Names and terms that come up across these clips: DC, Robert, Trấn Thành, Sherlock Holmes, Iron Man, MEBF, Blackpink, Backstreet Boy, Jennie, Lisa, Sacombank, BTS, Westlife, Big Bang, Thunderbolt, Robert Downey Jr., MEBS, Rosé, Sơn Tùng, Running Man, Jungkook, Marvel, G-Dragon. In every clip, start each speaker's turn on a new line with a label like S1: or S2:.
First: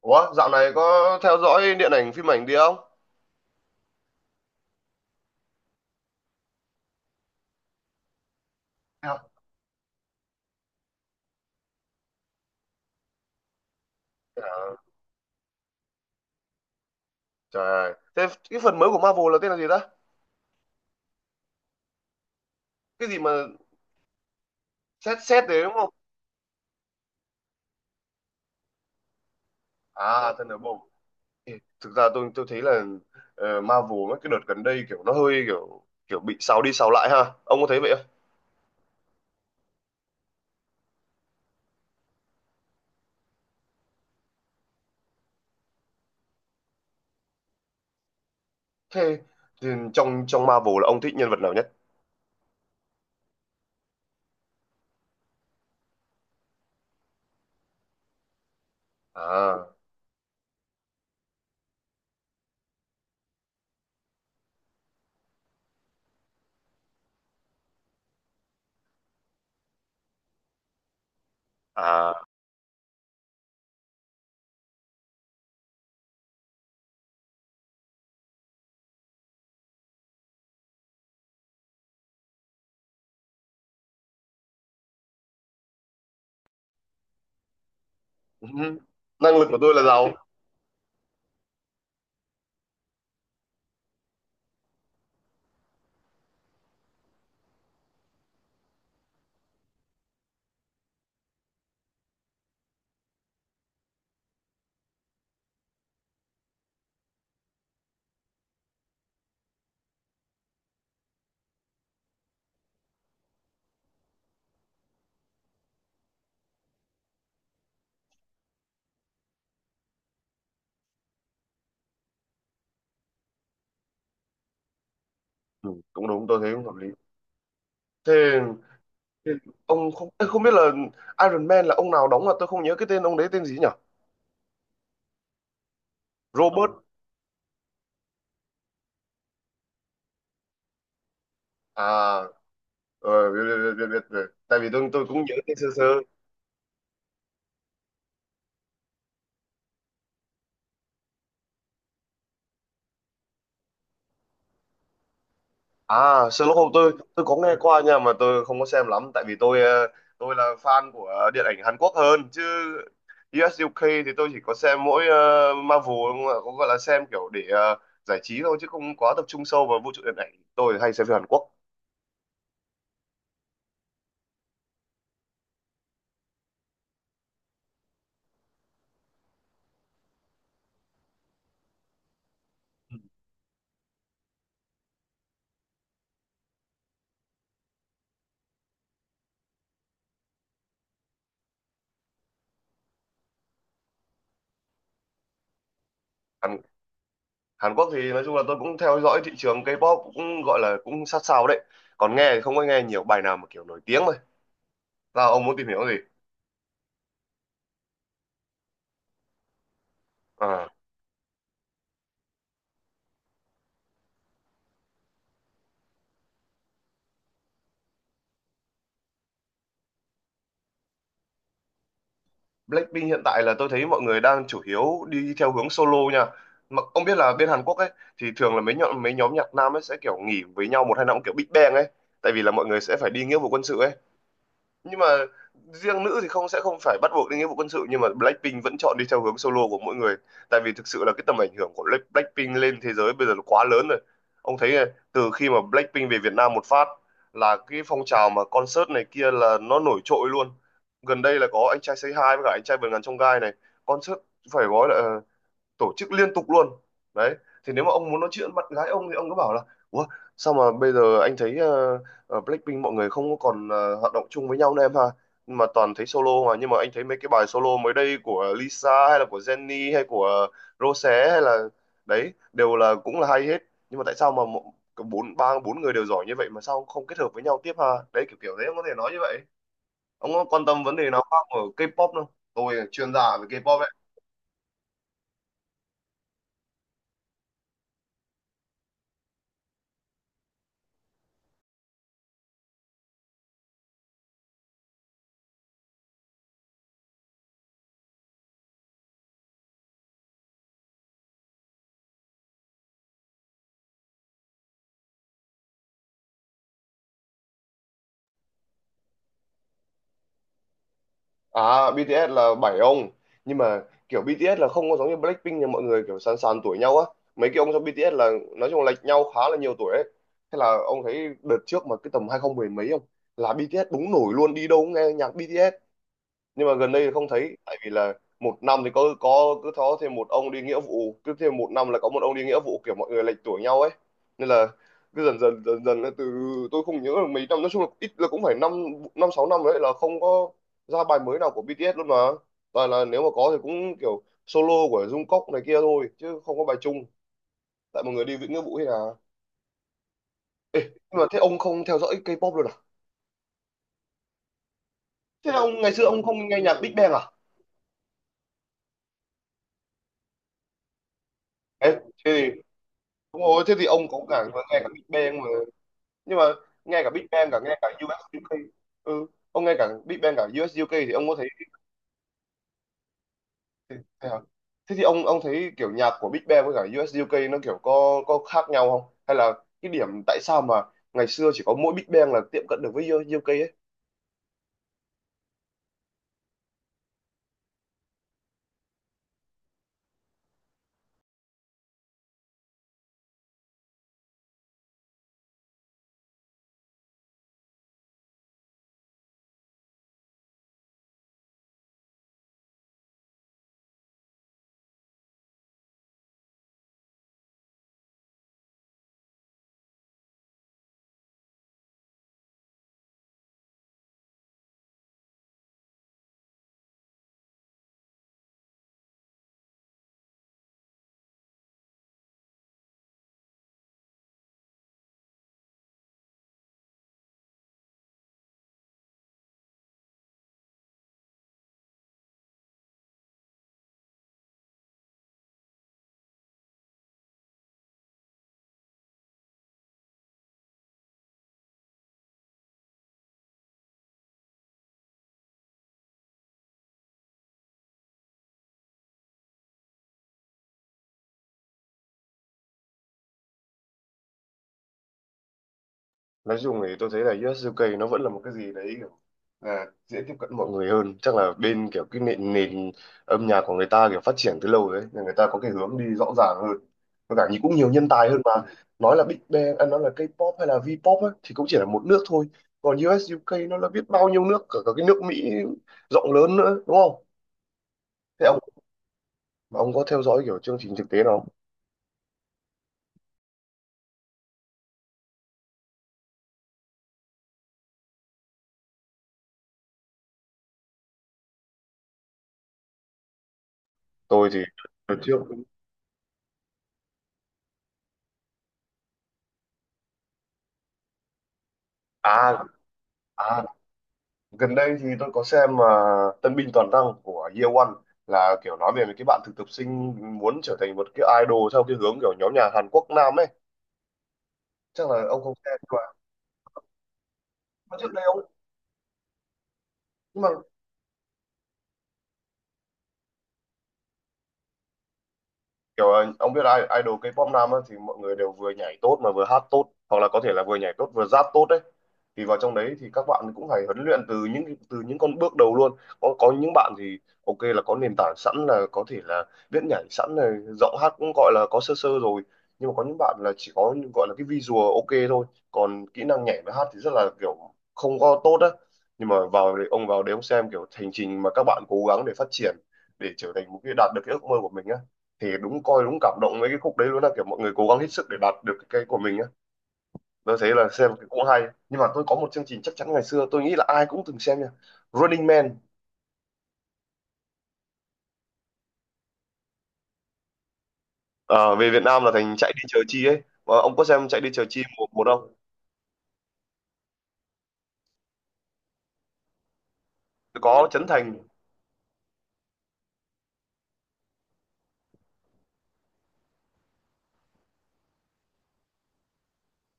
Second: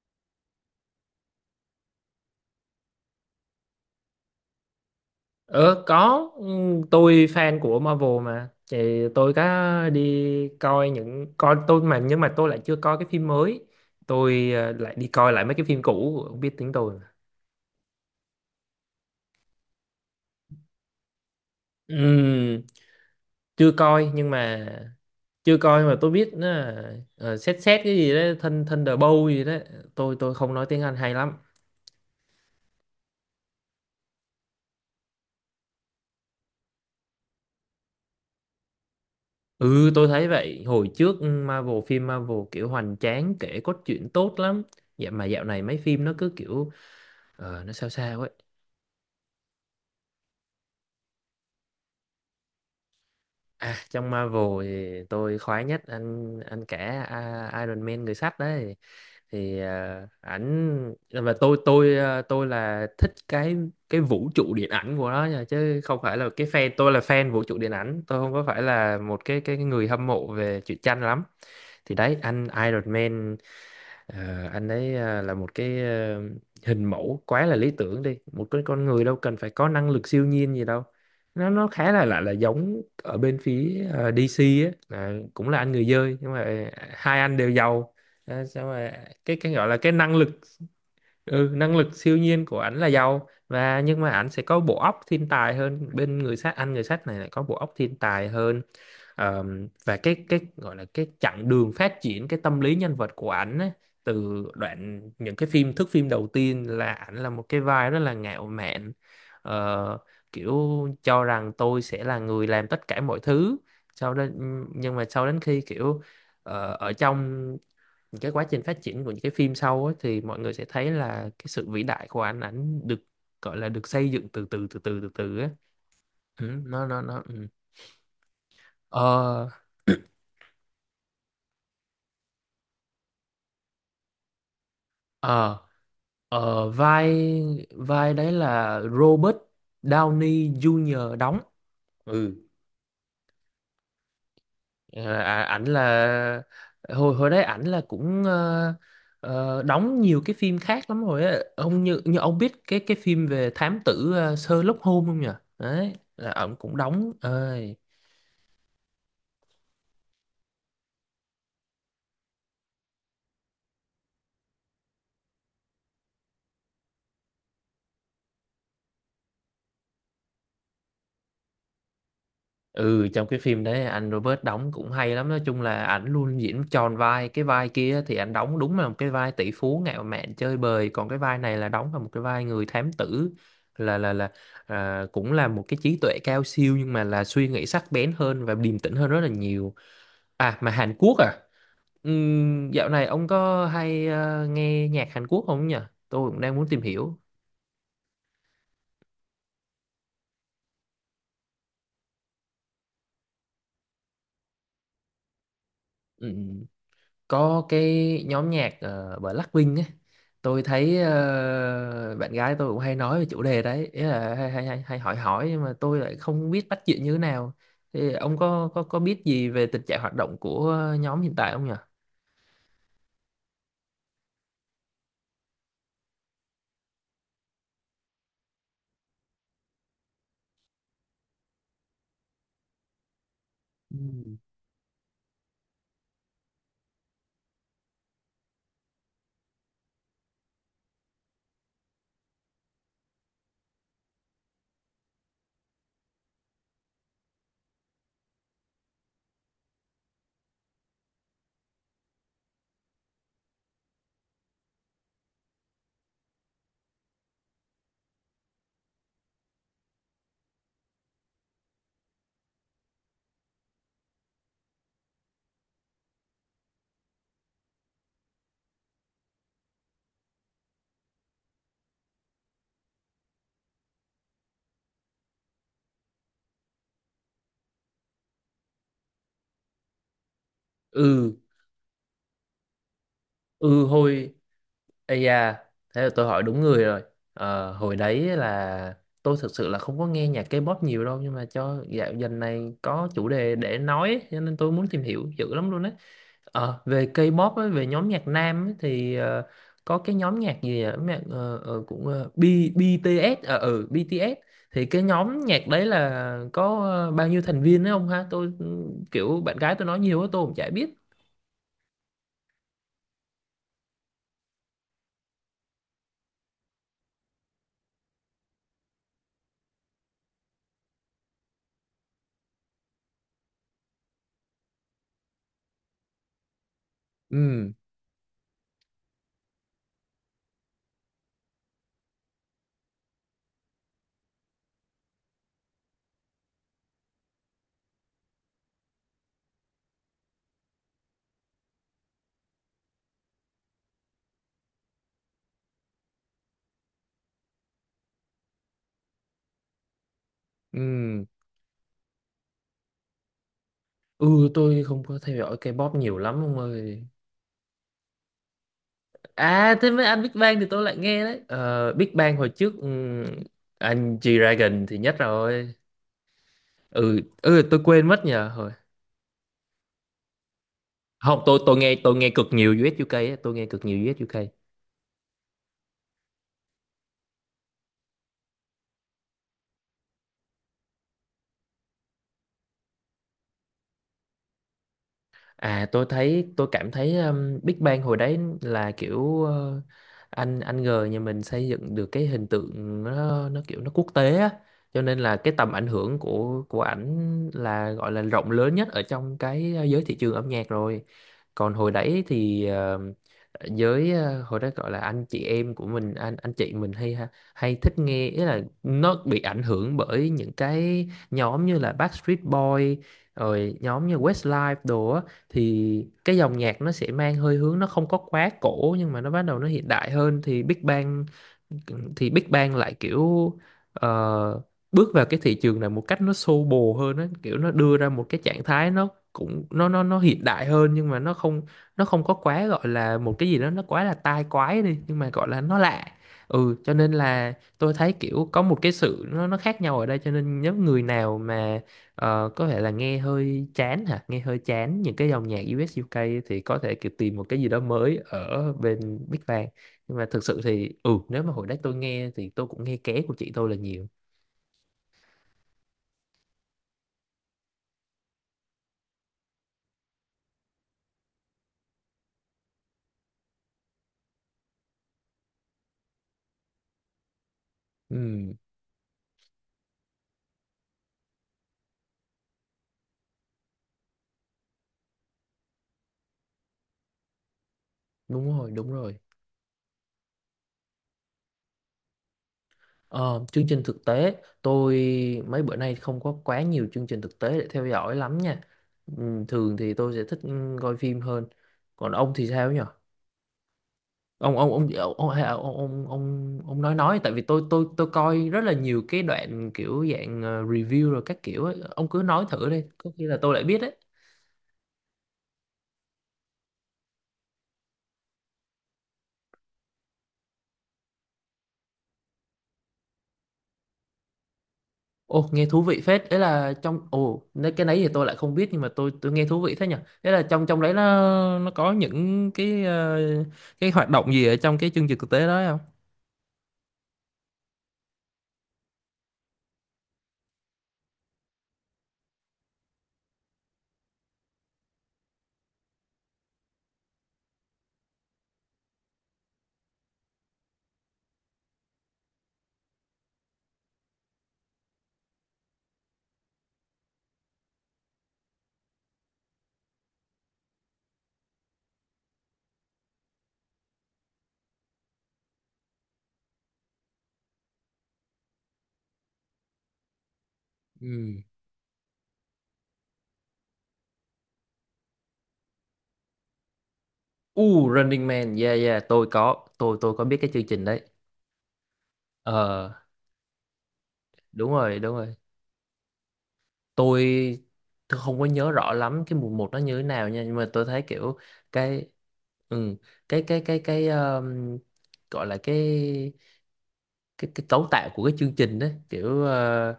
S1: Ủa, dạo này có theo dõi điện ảnh phim ảnh gì không?
S2: Ờ, có. Ừ, tôi fan của Marvel mà, thì
S1: Hay học-
S2: tôi có đi coi những coi tôi mà, nhưng mà tôi lại chưa coi cái phim mới. Tôi
S1: À,
S2: lại đi coi lại mấy cái phim cũ, không biết tiếng tôi.
S1: trời ơi. Thế cái phần mới của Marvel là tên là gì ta?
S2: Ừm,
S1: Cái gì mà
S2: chưa coi nhưng mà
S1: xét xét
S2: Chưa
S1: đấy đúng
S2: coi
S1: không?
S2: nhưng mà tôi biết nó là, xét xét cái gì đó thân thân Thunderbolt gì đó. tôi
S1: À,
S2: tôi không nói
S1: Thunderbolt.
S2: tiếng Anh hay lắm.
S1: Ê, thực ra tôi thấy là Marvel mấy cái đợt gần đây kiểu nó hơi kiểu kiểu bị sao đi sao lại ha. Ông có thấy vậy không?
S2: Ừ, tôi thấy vậy. Hồi trước Marvel, phim Marvel kiểu hoành tráng, kể cốt truyện tốt lắm. Vậy mà dạo này mấy phim nó cứ kiểu nó sao sao ấy.
S1: Thế thì trong trong Marvel là ông thích nhân vật nào nhất?
S2: À, trong Marvel thì tôi khoái nhất anh Iron Man, người sắt đấy. Thì
S1: À,
S2: ảnh và tôi thích cái vũ trụ điện ảnh của nó nha, chứ không phải là cái fan. Tôi là fan vũ trụ điện ảnh, tôi không có phải là một cái người hâm mộ về truyện tranh lắm. Thì đấy,
S1: à.
S2: anh Iron Man. Anh ấy là một cái hình mẫu quá là lý tưởng đi, một cái con người đâu cần phải có năng lực siêu nhiên gì đâu. Nó khá là lại là giống ở bên phía DC á, là cũng là anh người dơi, nhưng mà hai anh đều giàu.
S1: Ừ.
S2: Xong rồi,
S1: Năng
S2: cái
S1: lực
S2: cái
S1: của
S2: gọi
S1: tôi
S2: là
S1: là
S2: cái
S1: giàu.
S2: năng lực ừ, năng lực siêu nhiên của ảnh là giàu, và nhưng mà ảnh sẽ có bộ óc thiên tài hơn bên người sát, anh người sắt này lại có bộ óc thiên tài hơn. Ờ, và cái gọi là cái chặng đường phát triển cái tâm lý nhân vật của ảnh á, từ đoạn những cái phim thước phim đầu tiên là ảnh là một cái vai rất là ngạo mạn. Ờ, Kiểu cho rằng tôi sẽ là người làm tất cả mọi thứ sau đó. Nhưng mà sau đến khi kiểu ở trong những cái quá trình phát triển của những cái phim sau á, thì mọi người sẽ thấy là cái sự vĩ đại của ảnh, được gọi là được xây dựng từ từ từ từ từ từ á.
S1: Ừ, cũng đúng, tôi
S2: Ừ,
S1: thấy cũng hợp
S2: nó
S1: lý.
S2: nó nó ừ.
S1: Thế, thế
S2: Ờ,
S1: ông không không biết là Iron Man là ông nào đóng mà tôi không nhớ cái tên ông đấy tên gì nhỉ?
S2: Ờ, ờ,
S1: Robert.
S2: vai vai đấy là Robert Downey Jr. đóng.
S1: À,
S2: Ừ.
S1: ờ, biết, biết, biết, biết, biết. Tại vì tôi
S2: Ờ,
S1: tôi cũng nhớ
S2: À,
S1: tên
S2: ảnh
S1: sơ sơ.
S2: là hồi hồi đấy ảnh là cũng đóng nhiều cái phim khác lắm rồi á. Ông như như ông biết cái phim về thám tử Sherlock Holmes không nhỉ? Đấy,
S1: À,
S2: là
S1: Sherlock
S2: ông
S1: Holmes
S2: cũng
S1: tôi
S2: đóng.
S1: tôi có nghe
S2: Ờ,
S1: qua, nhưng mà tôi không có xem lắm. Tại vì tôi là fan của điện ảnh Hàn Quốc hơn chứ. US UK thì tôi chỉ có xem mỗi Marvel, không ạ? Cũng gọi là xem kiểu để giải trí thôi chứ không quá tập trung sâu vào vũ trụ điện ảnh. Tôi hay xem phim Hàn Quốc.
S2: Ừ, trong cái phim đấy anh Robert đóng cũng hay lắm, nói chung là ảnh luôn diễn tròn vai, cái vai kia thì ảnh đóng đúng là một cái vai tỷ phú ngạo mạn chơi bời, còn cái vai này là đóng là một cái vai người thám tử, là là là cũng là một cái trí tuệ cao siêu, nhưng mà là suy nghĩ sắc bén hơn và điềm tĩnh hơn rất là nhiều. À, mà Hàn Quốc à? Dạo này ông có hay nghe nhạc Hàn Quốc không nhỉ? Tôi cũng đang
S1: Hàn,
S2: muốn tìm hiểu.
S1: Hàn Quốc thì nói chung là tôi cũng theo dõi thị trường K-pop, cũng gọi là cũng sát sao đấy. Còn nghe thì không có nghe nhiều, bài nào mà kiểu nổi tiếng thôi. Sao, ông muốn tìm hiểu gì?
S2: Ừ. Có cái nhóm nhạc Blackpink ấy. Tôi
S1: À.
S2: thấy bạn gái tôi cũng hay nói về chủ đề đấy, ý là hay hỏi hỏi, nhưng mà tôi lại không biết bắt chuyện như thế nào. Thì ông có biết gì về tình trạng hoạt động của nhóm hiện tại không nhỉ?
S1: Blackpink hiện tại là tôi thấy mọi người đang chủ yếu đi theo hướng solo nha. Mà ông biết là bên Hàn Quốc ấy, thì thường là mấy nhóm nhạc nam ấy sẽ kiểu nghỉ với nhau một hai năm, kiểu Big Bang ấy, tại vì là mọi người sẽ phải đi nghĩa vụ quân sự ấy.
S2: Ừ.
S1: Nhưng mà riêng nữ thì không, sẽ không phải bắt buộc đến nghĩa vụ quân sự, nhưng mà Blackpink vẫn chọn đi theo hướng solo của mỗi người. Tại vì thực sự là cái tầm ảnh hưởng của Blackpink lên thế giới bây giờ nó quá lớn rồi. Ông thấy này, từ khi mà Blackpink về Việt Nam một phát là cái phong trào mà concert này kia là nó nổi trội luôn. Gần đây là có anh trai Say Hi với cả anh trai vượt ngàn chông gai này, concert phải gọi là tổ chức liên tục luôn đấy. Thì nếu mà ông muốn nói chuyện bạn gái ông thì ông cứ bảo là: Ủa, sao mà bây giờ anh thấy Blackpink mọi người không có còn hoạt động chung với nhau nữa em ha? Mà toàn thấy solo. Mà nhưng mà anh thấy mấy cái bài solo mới đây của Lisa hay là của Jennie hay của Rosé hay là đấy đều là cũng là hay hết. Nhưng mà tại sao mà mộ- cả bốn ba bốn người đều giỏi như vậy mà sao không kết hợp với nhau tiếp ha? Đấy, kiểu kiểu đấy ông có thể nói như vậy. Ông có quan tâm vấn đề nào
S2: Ừ,
S1: khác ở K-pop không? Tôi là chuyên gia về K-pop.
S2: ừ. Ây da, thế là tôi hỏi đúng người rồi. Hồi đấy là tôi thực sự là không có nghe nhạc K-pop nhiều đâu, nhưng mà cho dần này có chủ đề để nói ấy, cho nên tôi muốn tìm hiểu dữ lắm luôn đấy. Về K-pop ấy, về nhóm nhạc nam ấy, thì có cái nhóm nhạc gì ở nhạc cũng BTS BTS, thì cái nhóm nhạc đấy là có bao nhiêu thành viên đấy không ha? Tôi kiểu bạn gái tôi nói nhiều quá tôi cũng chả biết.
S1: À, BTS là bảy ông. Nhưng mà kiểu BTS là không có giống như Blackpink là mọi người kiểu sàn sàn tuổi nhau á. Mấy cái ông trong BTS là nói chung là lệch nhau khá là nhiều tuổi ấy. Thế là ông thấy đợt trước mà cái tầm 2010 mấy không, là BTS đúng nổi luôn, đi đâu cũng nghe nhạc BTS. Nhưng mà gần đây thì không thấy,
S2: Ừ,
S1: tại vì là một năm thì có cứ có thêm một ông đi nghĩa vụ, cứ thêm một năm là có một ông đi nghĩa vụ, kiểu mọi người lệch tuổi nhau ấy. Nên là cứ dần dần dần dần là từ, tôi không nhớ là mấy năm, nói chung là ít là cũng phải năm, năm sáu năm đấy là không có ra bài mới nào của BTS luôn. Mà toàn là nếu mà có thì cũng kiểu solo của Jungkook này kia thôi chứ không có bài chung. Tại mọi người đi với nghĩa vụ hay là. Nhưng
S2: ừ,
S1: mà thế ông không theo dõi K-pop luôn à?
S2: ừ, tôi không có theo
S1: Thế
S2: dõi
S1: là ông ngày
S2: K-pop
S1: xưa
S2: nhiều
S1: ông
S2: lắm
S1: không
S2: ông
S1: nghe nhạc Big
S2: ơi.
S1: Bang à?
S2: À thế mấy anh Big Bang thì tôi lại nghe đấy.
S1: Ê,
S2: Ờ, Big Bang
S1: thế
S2: hồi
S1: thì
S2: trước,
S1: đúng rồi, thế thì ông
S2: anh
S1: có cả nghe
S2: G-Dragon
S1: cả
S2: thì
S1: Big
S2: nhất
S1: Bang mà.
S2: rồi.
S1: Nhưng mà nghe cả
S2: Ừ,
S1: Big Bang cả
S2: ừ,
S1: nghe
S2: tôi
S1: cả u
S2: quên
S1: US
S2: mất
S1: UK.
S2: nhờ.
S1: Ừ, ông nghe cả Big Bang cả u ét u UK thì ông có
S2: Không,
S1: thấy,
S2: tôi nghe cực nhiều US UK á, tôi nghe cực
S1: thế,
S2: nhiều US
S1: thế hả?
S2: UK.
S1: Thế thì ông thấy kiểu nhạc của Big Bang với cả u ét u UK nó kiểu có khác nhau không, hay là cái điểm tại sao mà ngày xưa chỉ có mỗi Big Bang là tiệm cận được với u ét u UK ấy?
S2: À, tôi thấy tôi cảm thấy Big Bang hồi đấy là kiểu anh G nhà mình xây dựng được cái hình tượng, nó kiểu nó quốc tế á, cho nên là cái tầm ảnh hưởng của ảnh là gọi là rộng lớn nhất ở trong cái giới thị trường âm nhạc rồi. Còn hồi đấy thì hồi đó gọi là anh chị em của mình, anh chị mình hay hay thích nghe, ý là nó bị ảnh hưởng bởi những cái nhóm như là Backstreet Boy, rồi nhóm như Westlife đồ á. Thì cái dòng nhạc nó sẽ mang hơi hướng, nó không có quá cổ nhưng mà nó bắt đầu nó hiện đại hơn. Thì Big Bang lại kiểu ờ, bước vào cái thị trường này một cách nó xô bồ hơn á, kiểu nó đưa ra một cái trạng thái nó cũng, nó hiện đại hơn, nhưng mà nó không có quá gọi là một cái gì đó nó quá là tai quái đi, nhưng mà gọi là nó lạ. Ừ, cho nên là tôi thấy kiểu có một cái sự, nó khác nhau ở đây, cho nên nếu người nào mà có thể là nghe hơi chán những cái dòng nhạc US UK, thì có thể kiểu tìm một cái gì đó mới ở bên Big Bang. Nhưng mà thực sự thì, ừ, nếu mà hồi đấy tôi nghe thì tôi cũng nghe ké của chị tôi là nhiều.
S1: Nói chung thì tôi thấy là US UK nó vẫn là một cái gì đấy kiểu là dễ tiếp cận mọi người hơn. Chắc là bên kiểu cái nền nền âm nhạc của người ta kiểu phát triển từ lâu đấy, nên người ta có cái hướng đi rõ ràng hơn và cả như cũng nhiều nhân tài hơn mà.
S2: Ừ,
S1: Nói là Big Bang à, nói là K-pop hay là V-pop ấy, thì cũng chỉ là một nước thôi, còn US UK nó là biết bao nhiêu nước, cả, cả cái nước Mỹ rộng lớn nữa đúng không? Thế ông
S2: đúng rồi, đúng rồi.
S1: ông có theo dõi kiểu chương trình thực tế nào không?
S2: Ờ, Chương trình thực tế, tôi mấy bữa nay không có quá nhiều chương trình thực tế để theo dõi lắm nha. Thường thì tôi sẽ thích coi phim hơn. Còn ông thì sao nhỉ?
S1: Tôi thì
S2: Ông ông ông
S1: đợt
S2: ông
S1: trước,
S2: hay ông nói Tại vì tôi coi rất là nhiều cái đoạn kiểu dạng review rồi các kiểu ấy. Ông cứ nói
S1: à
S2: thử đi có khi là
S1: à
S2: tôi lại biết đấy.
S1: gần đây thì tôi có xem mà, Tân binh toàn năng của Year One, là kiểu nói về mấy cái bạn thực tập sinh muốn trở thành một cái idol theo cái hướng kiểu nhóm nhà Hàn Quốc Nam ấy. Chắc là ông
S2: Ồ,
S1: không
S2: nghe
S1: xem.
S2: thú
S1: Nhưng
S2: vị
S1: mà
S2: phết. Đấy là trong ồ, Nếu cái
S1: có
S2: đấy thì
S1: trước đây
S2: tôi lại
S1: ông,
S2: không biết, nhưng mà tôi nghe thú vị thế nhỉ. Đấy
S1: nhưng
S2: là
S1: mà
S2: trong Trong đấy nó có những cái cái hoạt động gì ở trong cái chương trình thực tế đó không?
S1: kiểu ông biết ai idol K-pop nam á, thì mọi người đều vừa nhảy tốt mà vừa hát tốt, hoặc là có thể là vừa nhảy tốt vừa rap tốt đấy. Thì vào trong đấy thì các bạn cũng phải huấn luyện từ những, từ những con bước đầu luôn. Có những bạn thì ok là có nền tảng sẵn, là có thể là biết nhảy sẵn này, giọng hát cũng gọi là có sơ sơ rồi. Nhưng mà có những bạn là chỉ có gọi là cái visual ok thôi, còn kỹ năng nhảy và hát thì rất là kiểu không có tốt á. Nhưng mà vào đấy ông, vào đấy ông xem kiểu hành trình mà các bạn cố gắng để phát triển, để trở thành một cái, đạt được cái ước mơ của mình á, thì đúng coi đúng cảm động với cái khúc đấy luôn, là kiểu mọi người cố gắng hết sức để đạt được cái của mình á. Tôi thấy là xem thì
S2: Ừ.
S1: cũng hay. Nhưng mà tôi có một chương trình chắc chắn ngày xưa tôi nghĩ là ai cũng từng xem nha: Running Man.
S2: Running Man, yeah, yeah, tôi có, tôi có biết cái chương trình đấy.
S1: Ờ, về Việt Nam là thành Chạy Đi
S2: Ờ,
S1: Chờ Chi ấy. Ờ, ông có xem Chạy Đi Chờ
S2: Đúng
S1: Chi
S2: rồi,
S1: một
S2: đúng
S1: một
S2: rồi.
S1: không?
S2: Tôi tôi không có nhớ rõ lắm cái mùa 1 nó như thế nào nha, nhưng mà tôi
S1: Có
S2: thấy
S1: Trấn Thành.
S2: kiểu cái ừ, cái gọi là cái cấu tạo của cái chương trình đấy, kiểu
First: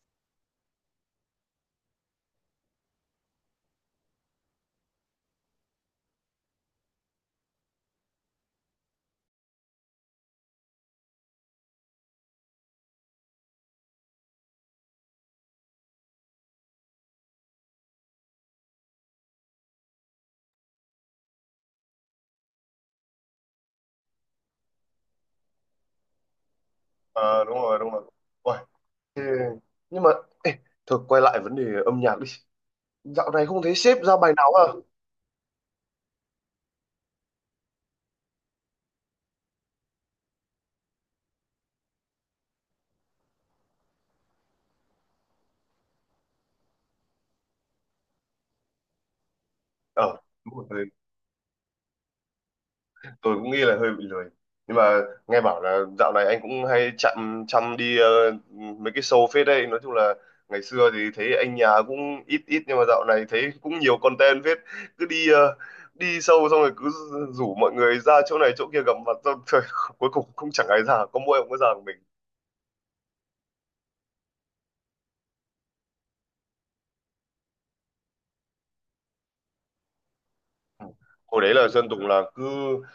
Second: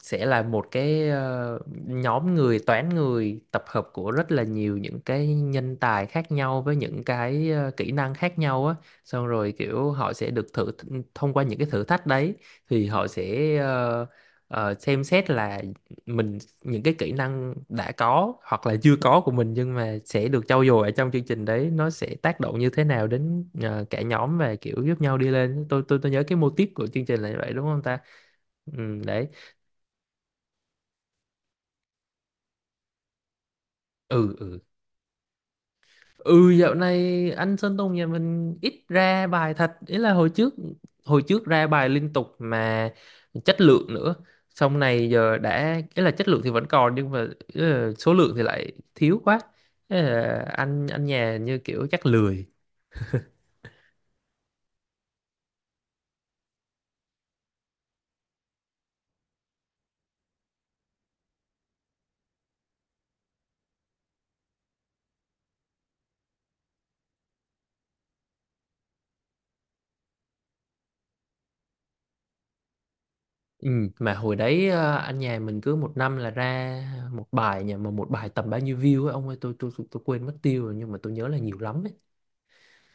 S2: sẽ là một cái nhóm người, toán người tập hợp của rất là nhiều những cái nhân tài khác nhau với những cái kỹ năng khác nhau á, xong rồi kiểu họ sẽ được thông qua những cái thử thách đấy, thì họ sẽ xem xét là mình, những cái kỹ năng đã có hoặc là chưa có của mình nhưng mà sẽ được trau dồi ở trong chương trình đấy, nó sẽ tác động như thế nào đến cả nhóm và kiểu giúp nhau đi lên. Tôi nhớ cái mô típ của chương trình là như
S1: Ờ,
S2: vậy
S1: đúng
S2: đúng
S1: rồi
S2: không
S1: đúng
S2: ta?
S1: rồi. Uầy,
S2: Ừ,
S1: thế-
S2: đấy.
S1: nhưng mà, ê, thôi quay lại vấn đề âm nhạc đi, dạo này không thấy sếp ra bài
S2: Ừ,
S1: nào
S2: ừ.
S1: à?
S2: Ừ, dạo này anh Sơn Tùng nhà mình ít ra bài thật, ý là hồi trước ra bài liên tục mà chất lượng nữa. Xong này giờ đã, ý là chất lượng thì vẫn còn nhưng mà ý là số lượng thì lại thiếu quá. Ý
S1: Ờ,
S2: là
S1: đúng rồi,
S2: anh nhà như kiểu chắc lười.
S1: tôi cũng nghĩ là hơi bị lười. Nhưng mà nghe bảo là dạo này anh cũng hay chăm chăm đi mấy cái show phết đấy. Nói chung là ngày xưa thì thấy anh nhà cũng ít ít, nhưng mà dạo này thấy cũng nhiều content phết. Cứ đi show xong rồi cứ rủ mọi người ra chỗ này chỗ kia gặp mặt, xong rồi cuối cùng cũng chẳng ai ra, có mỗi ông có ra của mình.
S2: ừ, mà hồi đấy anh nhà mình cứ một năm là ra một bài, mà một bài tầm bao nhiêu view ấy ông ơi, tôi quên mất tiêu rồi nhưng mà tôi nhớ là
S1: Hồi đấy
S2: nhiều
S1: là
S2: lắm
S1: Sơn
S2: ấy.
S1: Tùng là cứ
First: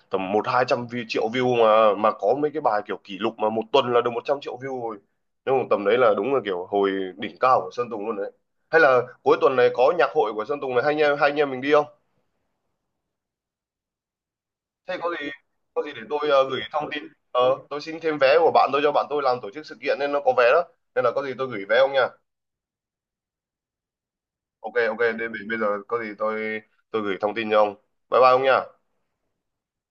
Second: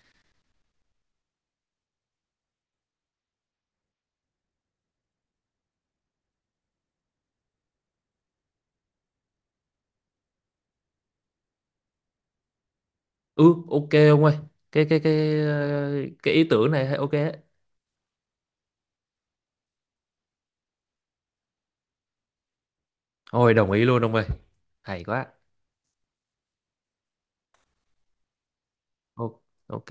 S1: tầm một hai trăm view, triệu view, mà có mấy cái bài kiểu kỷ lục mà một tuần là được 100 triệu view rồi. Nhưng mà tầm đấy là đúng là kiểu hồi đỉnh cao của Sơn Tùng luôn đấy. Hay là cuối tuần này có nhạc hội của Sơn Tùng này, hai anh em mình đi không?
S2: Ừ, ok ông ơi. cái
S1: Thế
S2: cái
S1: có gì,
S2: cái
S1: có gì
S2: ờ,
S1: để tôi
S2: cái ý
S1: gửi
S2: tưởng này
S1: thông
S2: hay.
S1: tin.
S2: Ok.
S1: Ờ, tôi xin thêm vé của bạn tôi, cho bạn tôi làm tổ chức sự kiện nên nó có vé đó, nên là có gì tôi gửi vé ông nha.
S2: Ôi đồng ý luôn ông ơi.
S1: Ok ok,
S2: Hay quá.
S1: để bây bây giờ có gì tôi gửi thông tin cho ông. Bye bye ông nha.
S2: Ô- Ok.